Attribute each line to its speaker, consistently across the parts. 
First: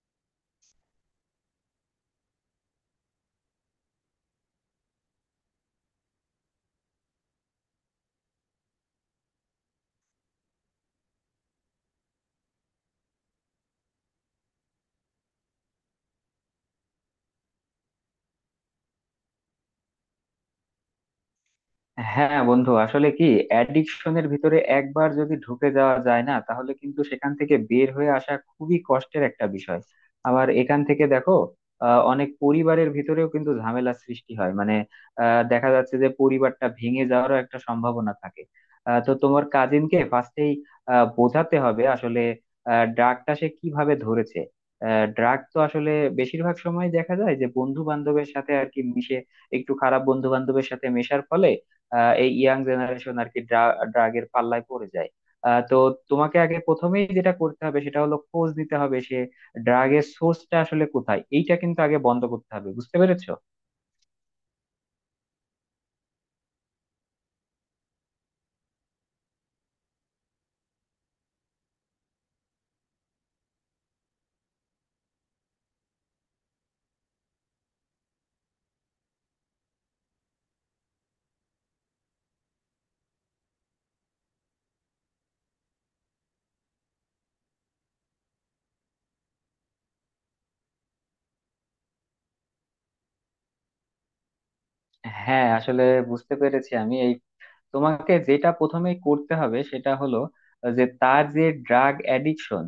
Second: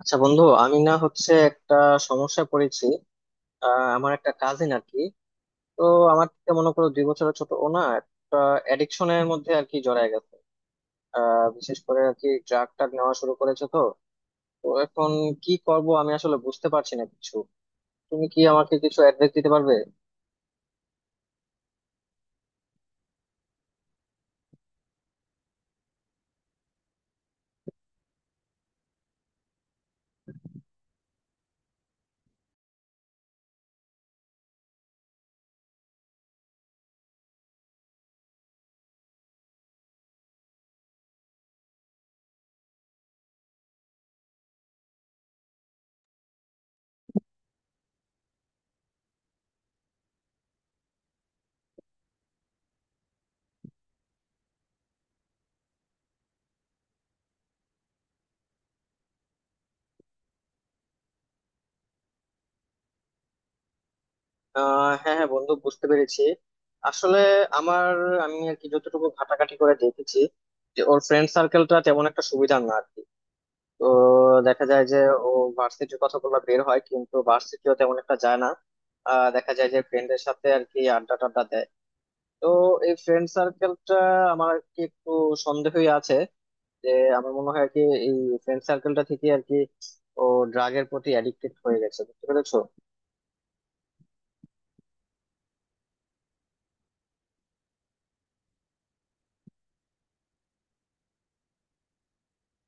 Speaker 1: আচ্ছা বন্ধু, আমি না হচ্ছে একটা সমস্যায় পড়েছি। আমার একটা কাজিন আর কি। তো আমার থেকে মনে করো দুই বছরের ছোট। ও না একটা অ্যাডিকশনের মধ্যে আর কি জড়ায় গেছে। বিশেষ করে আর কি ড্রাগ টাগ নেওয়া শুরু করেছে। তো তো এখন কি করব আমি আসলে বুঝতে পারছি না কিছু। তুমি কি আমাকে কিছু অ্যাডভাইস দিতে পারবে?
Speaker 2: হ্যাঁ বন্ধু, আসলে কি, অ্যাডিকশনের ভিতরে একবার যদি ঢুকে যাওয়া যায় না তাহলে কিন্তু সেখান থেকে বের হয়ে আসা খুবই কষ্টের একটা বিষয়। আবার এখান থেকে দেখো, অনেক পরিবারের ভিতরেও কিন্তু ঝামেলা সৃষ্টি হয় মানে দেখা যাচ্ছে যে পরিবারটা ভেঙে যাওয়ারও একটা সম্ভাবনা থাকে। তো তোমার কাজিনকে ফার্স্টেই বোঝাতে হবে আসলে ড্রাগটা সে কিভাবে ধরেছে। ড্রাগ তো আসলে বেশিরভাগ সময় দেখা যায় যে বন্ধু বান্ধবের সাথে আর কি মিশে, একটু খারাপ বন্ধু বান্ধবের সাথে মেশার ফলে এই ইয়াং জেনারেশন আর কি ড্রাগের পাল্লায় পড়ে যায়। তো তোমাকে আগে প্রথমেই যেটা করতে হবে সেটা হলো খোঁজ নিতে হবে সে ড্রাগের সোর্সটা আসলে কোথায়। এইটা কিন্তু আগে বন্ধ করতে হবে, বুঝতে পেরেছো?
Speaker 1: হ্যাঁ হ্যাঁ বন্ধু, বুঝতে পেরেছি। আসলে আমার আমি আর কি যতটুকু ঘাটাঘাটি করে দেখেছি, যে ওর ফ্রেন্ড সার্কেলটা তেমন একটা সুবিধার না। তো দেখা যায় যে ও ভার্সিটির কথাগুলো বের হয় কিন্তু ভার্সিটিও তেমন একটা যায় না। দেখা যায় যে ফ্রেন্ডের সাথে আর কি আড্ডা টাড্ডা দেয়। তো এই ফ্রেন্ড সার্কেলটা আমার আর কি একটু সন্দেহই আছে যে, আমার মনে হয় আর কি এই ফ্রেন্ড সার্কেলটা থেকে আর কি ও ড্রাগের প্রতি অ্যাডিক্টেড হয়ে গেছে। বুঝতে পেরেছো?
Speaker 2: হ্যাঁ আসলে বুঝতে পেরেছি আমি। এই তোমাকে যেটা প্রথমে করতে হবে সেটা হলো, যে তার যে ড্রাগ অ্যাডিকশন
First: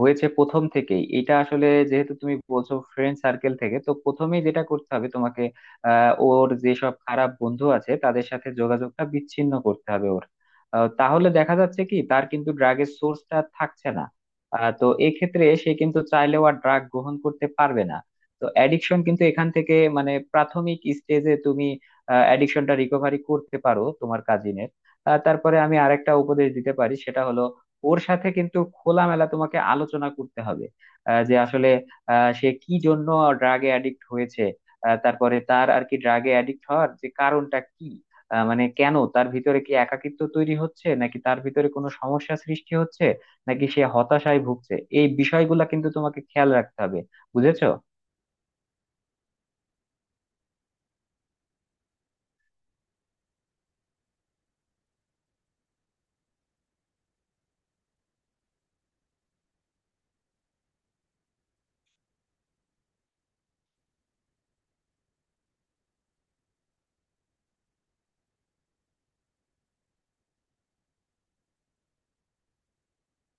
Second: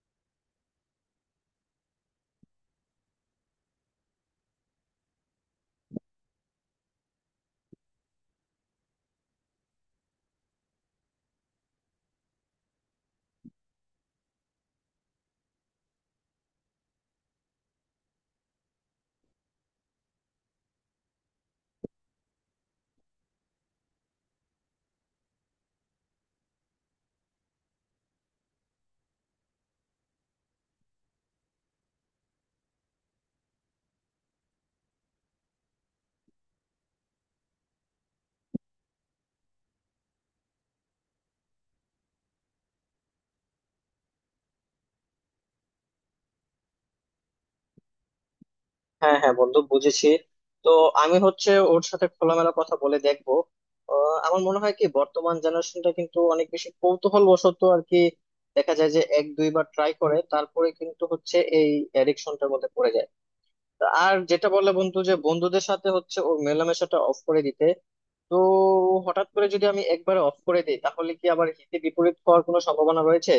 Speaker 2: হয়েছে প্রথম থেকেই, এটা আসলে যেহেতু তুমি বলছো ফ্রেন্ড সার্কেল থেকে, তো প্রথমেই যেটা করতে হবে তোমাকে, ওর যেসব খারাপ বন্ধু আছে তাদের সাথে যোগাযোগটা বিচ্ছিন্ন করতে হবে ওর। তাহলে দেখা যাচ্ছে কি তার কিন্তু ড্রাগের সোর্সটা থাকছে না। তো এক্ষেত্রে সে কিন্তু চাইলেও আর ড্রাগ গ্রহণ করতে পারবে না। তো অ্যাডিকশন কিন্তু এখান থেকে মানে প্রাথমিক স্টেজে তুমি অ্যাডিকশনটা রিকভারি করতে পারো তোমার কাজিনের। তারপরে আমি আরেকটা উপদেশ দিতে পারি, সেটা হলো ওর সাথে কিন্তু খোলামেলা তোমাকে আলোচনা করতে হবে যে আসলে সে কি জন্য ড্রাগে অ্যাডিক্ট হয়েছে। তারপরে তার আর কি ড্রাগে অ্যাডিক্ট হওয়ার যে কারণটা কি, মানে কেন, তার ভিতরে কি একাকিত্ব তৈরি হচ্ছে, নাকি তার ভিতরে কোনো সমস্যা সৃষ্টি হচ্ছে, নাকি সে হতাশায় ভুগছে। এই বিষয়গুলা কিন্তু তোমাকে খেয়াল রাখতে হবে, বুঝেছো?
Speaker 1: হ্যাঁ হ্যাঁ বন্ধু, বুঝেছি। তো আমি হচ্ছে ওর সাথে খোলামেলা কথা বলে দেখবো। আমার মনে হয় কি বর্তমান জেনারেশনটা কিন্তু অনেক বেশি কৌতূহল বশত আর কি দেখা যায় যে এক দুইবার ট্রাই করে তারপরে কিন্তু হচ্ছে এই অ্যাডিকশনটার মধ্যে পড়ে যায়। আর যেটা বলে বন্ধু যে বন্ধুদের সাথে হচ্ছে ওর মেলামেশাটা অফ করে দিতে। তো হঠাৎ করে যদি আমি একবারে অফ করে দিই তাহলে কি আবার হিতে বিপরীত হওয়ার কোনো সম্ভাবনা রয়েছে?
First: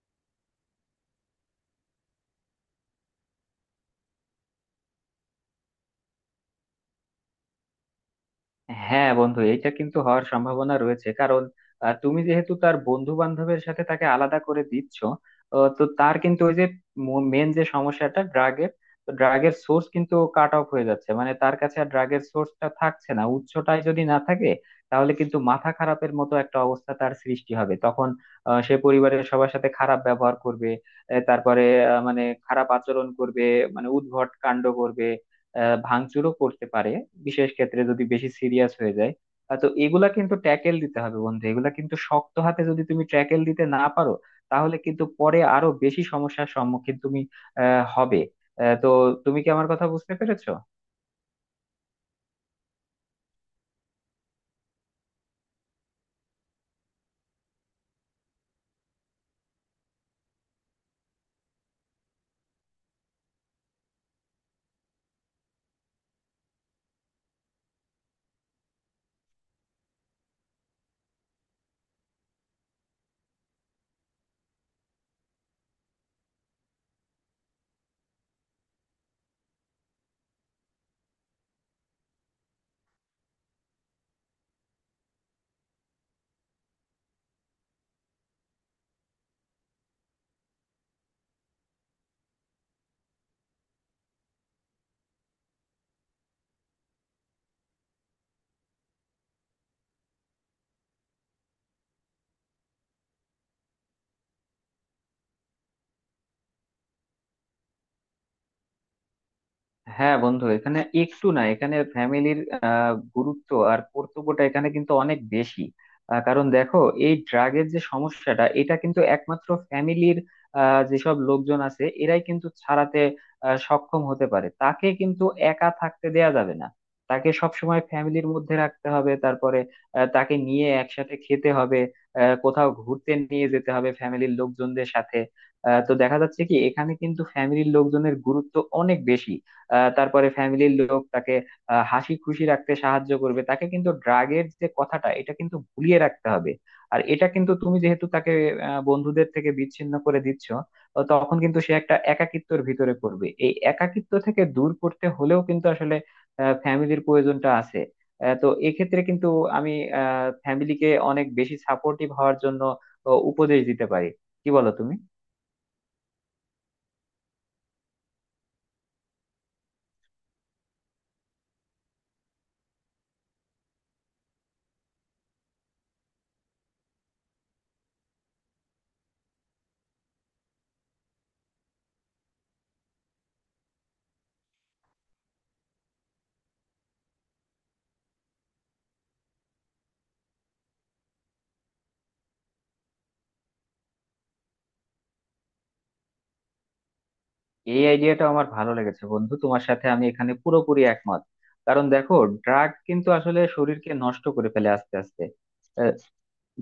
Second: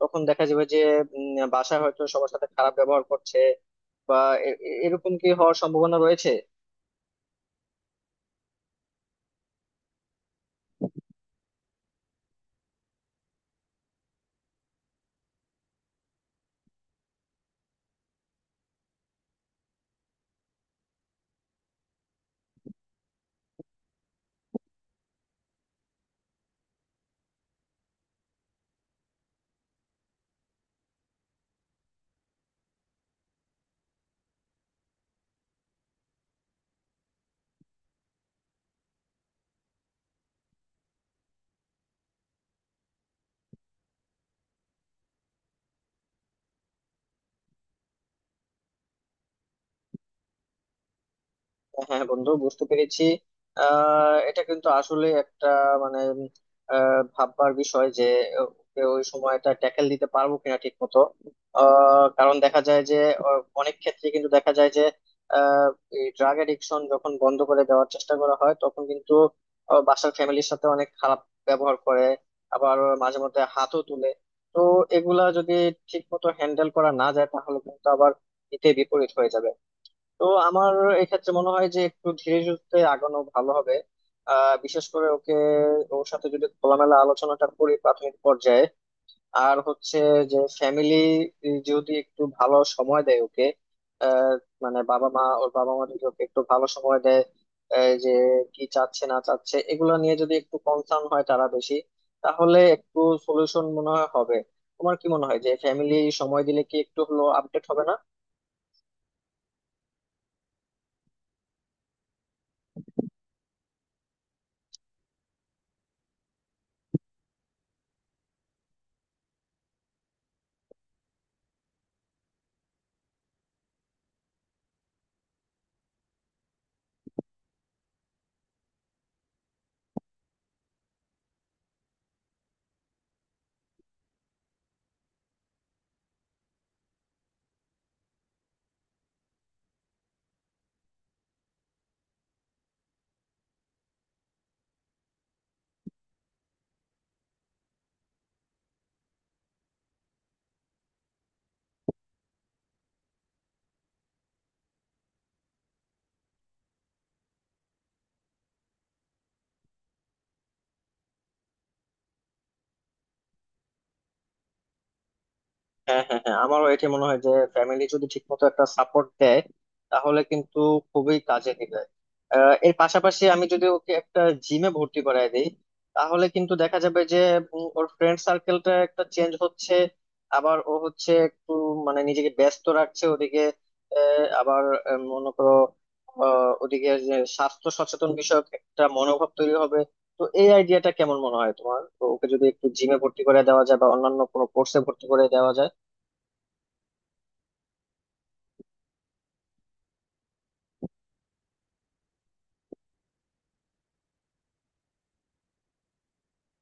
Speaker 1: তখন দেখা যাবে যে বাসায় হয়তো সবার সাথে খারাপ ব্যবহার করছে, বা এরকম কি হওয়ার সম্ভাবনা রয়েছে?
Speaker 2: হ্যাঁ বন্ধু, এটা কিন্তু হওয়ার সম্ভাবনা রয়েছে, কারণ তুমি যেহেতু তার বন্ধু বান্ধবের সাথে তাকে আলাদা করে দিচ্ছ। তো তার কিন্তু ওই যে মেন যে সমস্যাটা ড্রাগের, তো ড্রাগের সোর্স কিন্তু কাট অফ হয়ে যাচ্ছে, মানে তার কাছে আর ড্রাগের সোর্সটা থাকছে না। উৎসটাই যদি না থাকে তাহলে কিন্তু মাথা খারাপের মতো একটা অবস্থা তার সৃষ্টি হবে তখন। সে পরিবারের সবার সাথে খারাপ ব্যবহার করবে, তারপরে মানে খারাপ আচরণ করবে, মানে উদ্ভট কাণ্ড করবে, ভাঙচুরও করতে পারে বিশেষ ক্ষেত্রে, যদি বেশি সিরিয়াস হয়ে যায়। তো এগুলা কিন্তু ট্যাকেল দিতে হবে বন্ধু। এগুলা কিন্তু শক্ত হাতে যদি তুমি ট্যাকেল দিতে না পারো তাহলে কিন্তু পরে আরো বেশি সমস্যার সম্মুখীন তুমি হবে। তো তুমি কি আমার কথা বুঝতে পেরেছো?
Speaker 1: হ্যাঁ বন্ধু, বুঝতে পেরেছি। এটা কিন্তু আসলে একটা মানে ভাববার বিষয় যে ওকে ওই সময়টা ট্যাকেল দিতে পারবো কিনা ঠিক মতো। কারণ দেখা যায় যে অনেক ক্ষেত্রে কিন্তু দেখা যায় যে ড্রাগ এডিকশন যখন বন্ধ করে দেওয়ার চেষ্টা করা হয় তখন কিন্তু বাসার ফ্যামিলির সাথে অনেক খারাপ ব্যবহার করে, আবার মাঝে মধ্যে হাতও তুলে। তো এগুলা যদি ঠিক মতো হ্যান্ডেল করা না যায় তাহলে কিন্তু আবার হিতে বিপরীত হয়ে যাবে। তো আমার এক্ষেত্রে মনে হয় যে একটু ধীরে সুস্থে আগানো ভালো হবে। বিশেষ করে ওকে, ওর সাথে যদি খোলামেলা আলোচনাটা করি প্রাথমিক পর্যায়ে, আর হচ্ছে যে ফ্যামিলি যদি একটু ভালো সময় দেয় ওকে। আহ মানে বাবা মা, ওর বাবা মা যদি ওকে একটু ভালো সময় দেয়, এই যে কি চাচ্ছে না চাচ্ছে এগুলো নিয়ে যদি একটু কনসার্ন হয় তারা বেশি, তাহলে একটু সলিউশন মনে হয় হবে। তোমার কি মনে হয় যে ফ্যামিলি সময় দিলে কি একটু হলো আপডেট হবে না?
Speaker 2: হ্যাঁ বন্ধু, এখানে একটু না, এখানে ফ্যামিলির গুরুত্ব আর কর্তব্যটা এখানে কিন্তু অনেক বেশি। কারণ দেখো, এই ড্রাগের যে সমস্যাটা এটা কিন্তু একমাত্র ফ্যামিলির যেসব লোকজন আছে এরাই কিন্তু ছাড়াতে সক্ষম হতে পারে। তাকে কিন্তু একা থাকতে দেয়া যাবে না। তাকে সবসময় ফ্যামিলির মধ্যে রাখতে হবে, তারপরে তাকে নিয়ে একসাথে খেতে হবে, কোথাও ঘুরতে নিয়ে যেতে হবে ফ্যামিলির লোকজনদের সাথে। তো দেখা যাচ্ছে কি এখানে কিন্তু ফ্যামিলির লোকজনের গুরুত্ব অনেক বেশি। তারপরে ফ্যামিলির লোক তাকে হাসি খুশি রাখতে সাহায্য করবে। তাকে কিন্তু ড্রাগের যে কথাটা এটা কিন্তু ভুলিয়ে রাখতে হবে। আর এটা কিন্তু, তুমি যেহেতু তাকে বন্ধুদের থেকে বিচ্ছিন্ন করে দিচ্ছ, তো তখন কিন্তু সে একটা একাকিত্বের ভিতরে পড়বে। এই একাকিত্ব থেকে দূর করতে হলেও কিন্তু আসলে ফ্যামিলির প্রয়োজনটা আছে। তো এক্ষেত্রে কিন্তু আমি ফ্যামিলিকে অনেক বেশি সাপোর্টিভ হওয়ার জন্য উপদেশ দিতে পারি। কি বলো তুমি?
Speaker 1: হ্যাঁ হ্যাঁ হ্যাঁ, আমারও এটা মনে হয় যে ফ্যামিলি যদি ঠিকমতো একটা সাপোর্ট দেয় তাহলে কিন্তু খুবই কাজে দিবে। এর পাশাপাশি আমি যদি ওকে একটা জিমে ভর্তি করায় দিই তাহলে কিন্তু দেখা যাবে যে ওর ফ্রেন্ড সার্কেলটা একটা চেঞ্জ হচ্ছে, আবার ও হচ্ছে একটু মানে নিজেকে ব্যস্ত রাখছে ওদিকে। আহ, আবার মনে করো, ওদিকে যে স্বাস্থ্য সচেতন বিষয়ক একটা মনোভাব তৈরি হবে। তো এই আইডিয়াটা কেমন মনে হয় তোমার? তো ওকে যদি একটু জিমে ভর্তি করে দেওয়া যায় বা অন্যান্য কোনো কোর্সে ভর্তি করে দেওয়া যায়?
Speaker 2: এই আইডিয়াটা আমার ভালো লেগেছে বন্ধু, তোমার সাথে আমি এখানে পুরোপুরি একমত। কারণ দেখো, ড্রাগ কিন্তু আসলে শরীরকে নষ্ট করে ফেলে আস্তে আস্তে।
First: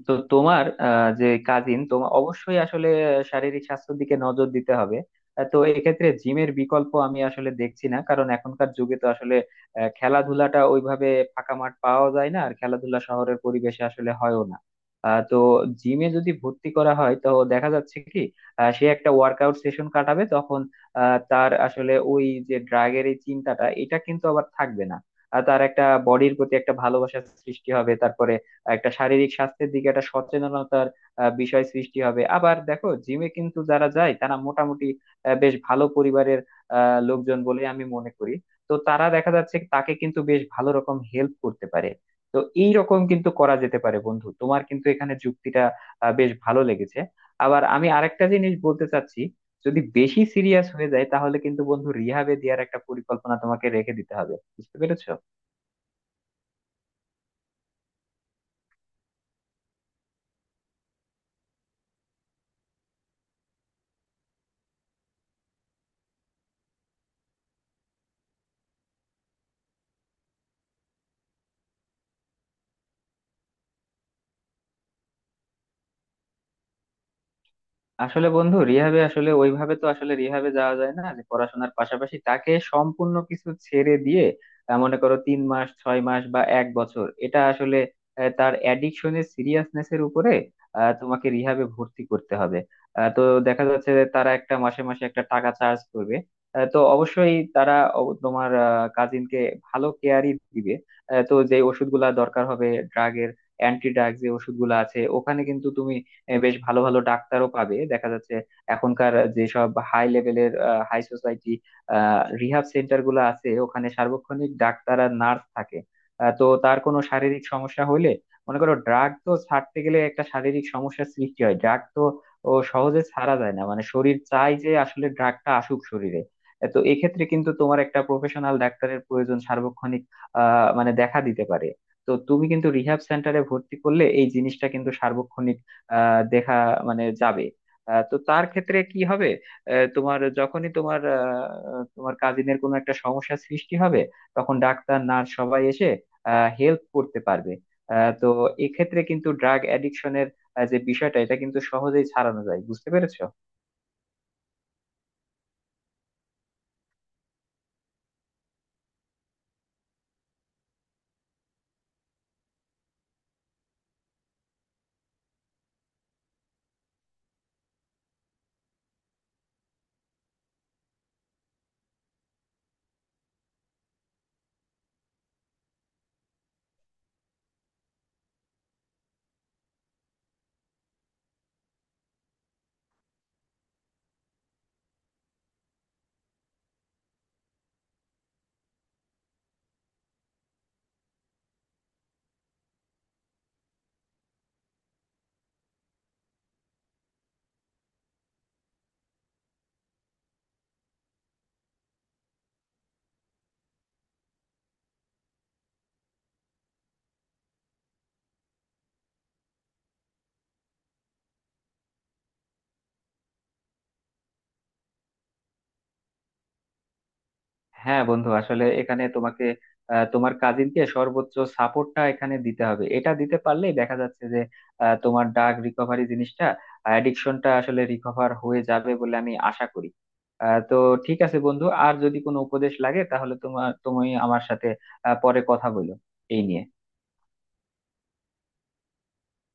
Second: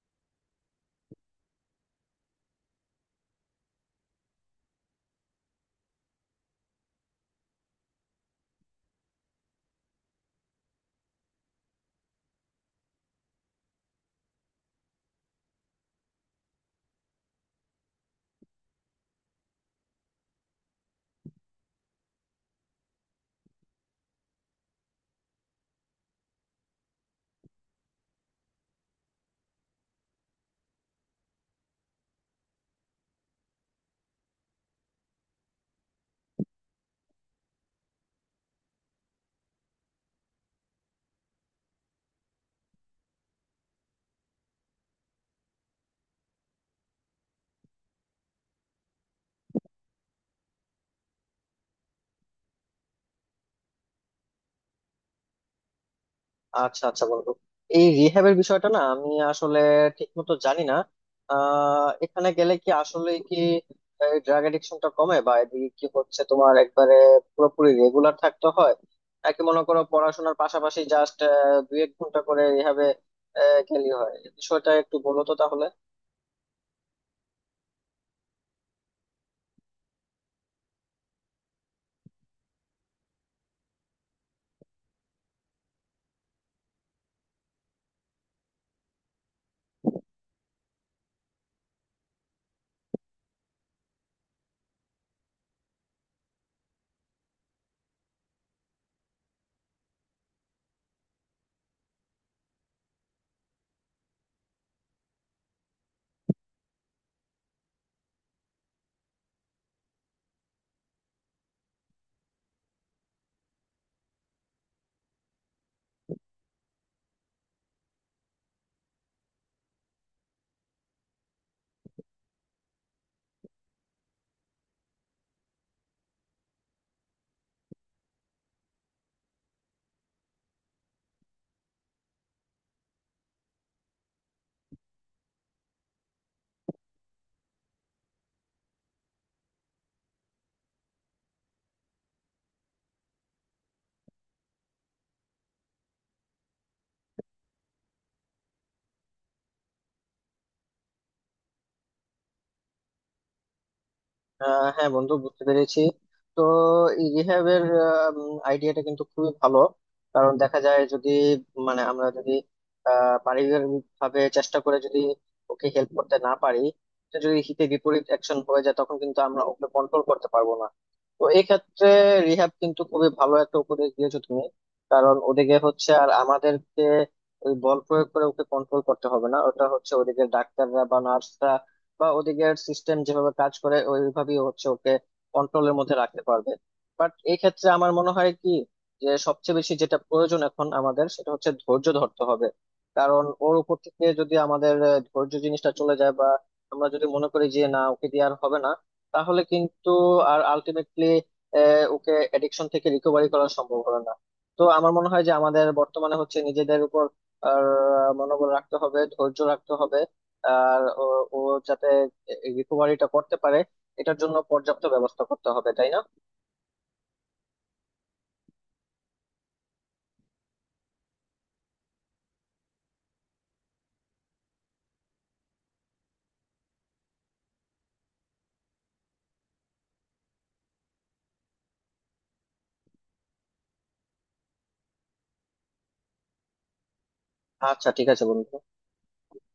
Speaker 2: তো তোমার যে কাজিন তোমার, অবশ্যই আসলে শারীরিক স্বাস্থ্যের দিকে নজর দিতে হবে। তো এক্ষেত্রে জিমের বিকল্প আমি আসলে দেখছি না, কারণ এখনকার যুগে তো আসলে খেলাধুলাটা ওইভাবে ফাঁকা মাঠ পাওয়া যায় না আর খেলাধুলা শহরের পরিবেশে আসলে হয়ও না। তো জিমে যদি ভর্তি করা হয় তো দেখা যাচ্ছে কি সে একটা ওয়ার্কআউট সেশন কাটাবে তখন। তার আসলে ওই যে ড্রাগের এই চিন্তাটা এটা কিন্তু আবার থাকবে না। আর তার একটা বডির প্রতি একটা ভালোবাসার সৃষ্টি হবে, তারপরে একটা শারীরিক স্বাস্থ্যের দিকে একটা সচেতনতার বিষয় সৃষ্টি হবে। আবার দেখো, জিমে কিন্তু যারা যায় তারা মোটামুটি বেশ ভালো পরিবারের লোকজন বলে আমি মনে করি। তো তারা দেখা যাচ্ছে তাকে কিন্তু বেশ ভালো রকম হেল্প করতে পারে। তো এই রকম কিন্তু করা যেতে পারে বন্ধু। তোমার কিন্তু এখানে যুক্তিটা বেশ ভালো লেগেছে। আবার আমি আরেকটা জিনিস বলতে চাচ্ছি, যদি বেশি সিরিয়াস হয়ে যায় তাহলে কিন্তু বন্ধু রিহাবে দেওয়ার একটা পরিকল্পনা তোমাকে রেখে দিতে হবে, বুঝতে পেরেছো?
Speaker 1: আচ্ছা আচ্ছা বন্ধু, এই রিহ্যাবের বিষয়টা না আমি আসলে ঠিক মতো জানি না। এখানে গেলে কি আসলে কি ড্রাগ এডিকশনটা কমে বা এদিকে কি হচ্ছে, তোমার একবারে পুরোপুরি রেগুলার থাকতে হয়, নাকি মনে করো পড়াশোনার পাশাপাশি জাস্ট দুই এক ঘন্টা করে রিহ্যাবে গেলে হয়? এই বিষয়টা একটু বলো তো তাহলে।
Speaker 2: আসলে বন্ধু, রিহাবে আসলে ওইভাবে তো আসলে রিহাবে যাওয়া যায় না যে পড়াশোনার পাশাপাশি, তাকে সম্পূর্ণ কিছু ছেড়ে দিয়ে মনে করো তিন মাস, ছয় মাস বা এক বছর, এটা আসলে তার অ্যাডিকশনের সিরিয়াসনেস এর উপরে, তোমাকে রিহাবে ভর্তি করতে হবে। তো দেখা যাচ্ছে যে তারা একটা মাসে মাসে একটা টাকা চার্জ করবে। তো অবশ্যই তারা তোমার কাজিনকে ভালো কেয়ারই দিবে। তো যে ওষুধগুলা দরকার হবে ড্রাগের, অ্যান্টি ড্রাগ যে ওষুধগুলো আছে, ওখানে কিন্তু তুমি বেশ ভালো ভালো ডাক্তারও পাবে দেখা যাচ্ছে। এখনকার যেসব হাই লেভেলের হাই সোসাইটি রিহাব সেন্টার গুলো আছে, ওখানে সার্বক্ষণিক ডাক্তার আর নার্স থাকে। তো তার কোনো শারীরিক সমস্যা হলে, মনে করো, ড্রাগ তো ছাড়তে গেলে একটা শারীরিক সমস্যার সৃষ্টি হয়। ড্রাগ তো ও সহজে ছাড়া যায় না, মানে শরীর চাই যে আসলে ড্রাগটা আসুক শরীরে। তো এক্ষেত্রে কিন্তু তোমার একটা প্রফেশনাল ডাক্তারের প্রয়োজন সার্বক্ষণিক মানে দেখা দিতে পারে। তো তুমি কিন্তু রিহ্যাব সেন্টারে ভর্তি করলে এই জিনিসটা কিন্তু দেখা মানে যাবে। তো তার ক্ষেত্রে কি হবে, আহ, তোমার যখনই তোমার আহ, তোমার কাজিনের কোনো একটা সমস্যা সৃষ্টি হবে তখন ডাক্তার নার্স সবাই এসে হেল্প করতে পারবে। তো এক্ষেত্রে কিন্তু ড্রাগ অ্যাডিকশনের যে বিষয়টা এটা কিন্তু সহজেই ছাড়ানো যায়, বুঝতে পেরেছো?
Speaker 1: হ্যাঁ বন্ধু, বুঝতে পেরেছি। তো এই রিহ্যাবের আইডিয়াটা কিন্তু খুবই ভালো। কারণ দেখা যায় যদি মানে আমরা যদি পারিবারিক ভাবে চেষ্টা করে যদি ওকে হেল্প করতে না পারি, তো যদি হিতে বিপরীত অ্যাকশন হয়ে যায় তখন কিন্তু আমরা ওকে কন্ট্রোল করতে পারবো না। তো এই ক্ষেত্রে রিহ্যাব কিন্তু খুবই ভালো একটা উপদেশ দিয়েছো তুমি। কারণ ওদিকে হচ্ছে আর আমাদেরকে ওই বল প্রয়োগ করে ওকে কন্ট্রোল করতে হবে না, ওটা হচ্ছে ওদিকে ডাক্তাররা বা নার্সরা বা ওদিকের সিস্টেম যেভাবে কাজ করে ওইভাবেই হচ্ছে ওকে কন্ট্রোলের মধ্যে রাখতে পারবে। বাট এই ক্ষেত্রে আমার মনে হয় কি, যে সবচেয়ে বেশি যেটা প্রয়োজন এখন আমাদের সেটা হচ্ছে ধৈর্য ধরতে হবে। কারণ ওর উপর থেকে যদি আমাদের ধৈর্য জিনিসটা চলে যায় বা আমরা যদি মনে করি যে না ওকে দিয়ে আর হবে না, তাহলে কিন্তু আর আলটিমেটলি ওকে এডিকশন থেকে রিকভারি করা সম্ভব হবে না। তো আমার মনে হয় যে আমাদের বর্তমানে হচ্ছে নিজেদের উপর আর মনোবল রাখতে হবে, ধৈর্য রাখতে হবে, আর ও ও যাতে রিকভারিটা করতে পারে এটার জন্য পর্যাপ্ত ব্যবস্থা করতে হবে, তাই না?
Speaker 2: হ্যাঁ বন্ধু, আসলে এখানে তোমাকে তোমার কাজিনকে সর্বোচ্চ সাপোর্টটা এখানে দিতে হবে। এটা দিতে পারলেই দেখা যাচ্ছে যে তোমার ড্রাগ রিকভারি জিনিসটা, অ্যাডিকশনটা আসলে রিকভার হয়ে যাবে বলে আমি আশা করি। তো ঠিক আছে বন্ধু, আর যদি কোনো উপদেশ লাগে তাহলে তুমি আমার সাথে পরে কথা বলো এই নিয়ে।
Speaker 1: আচ্ছা ঠিক আছে বন্ধু।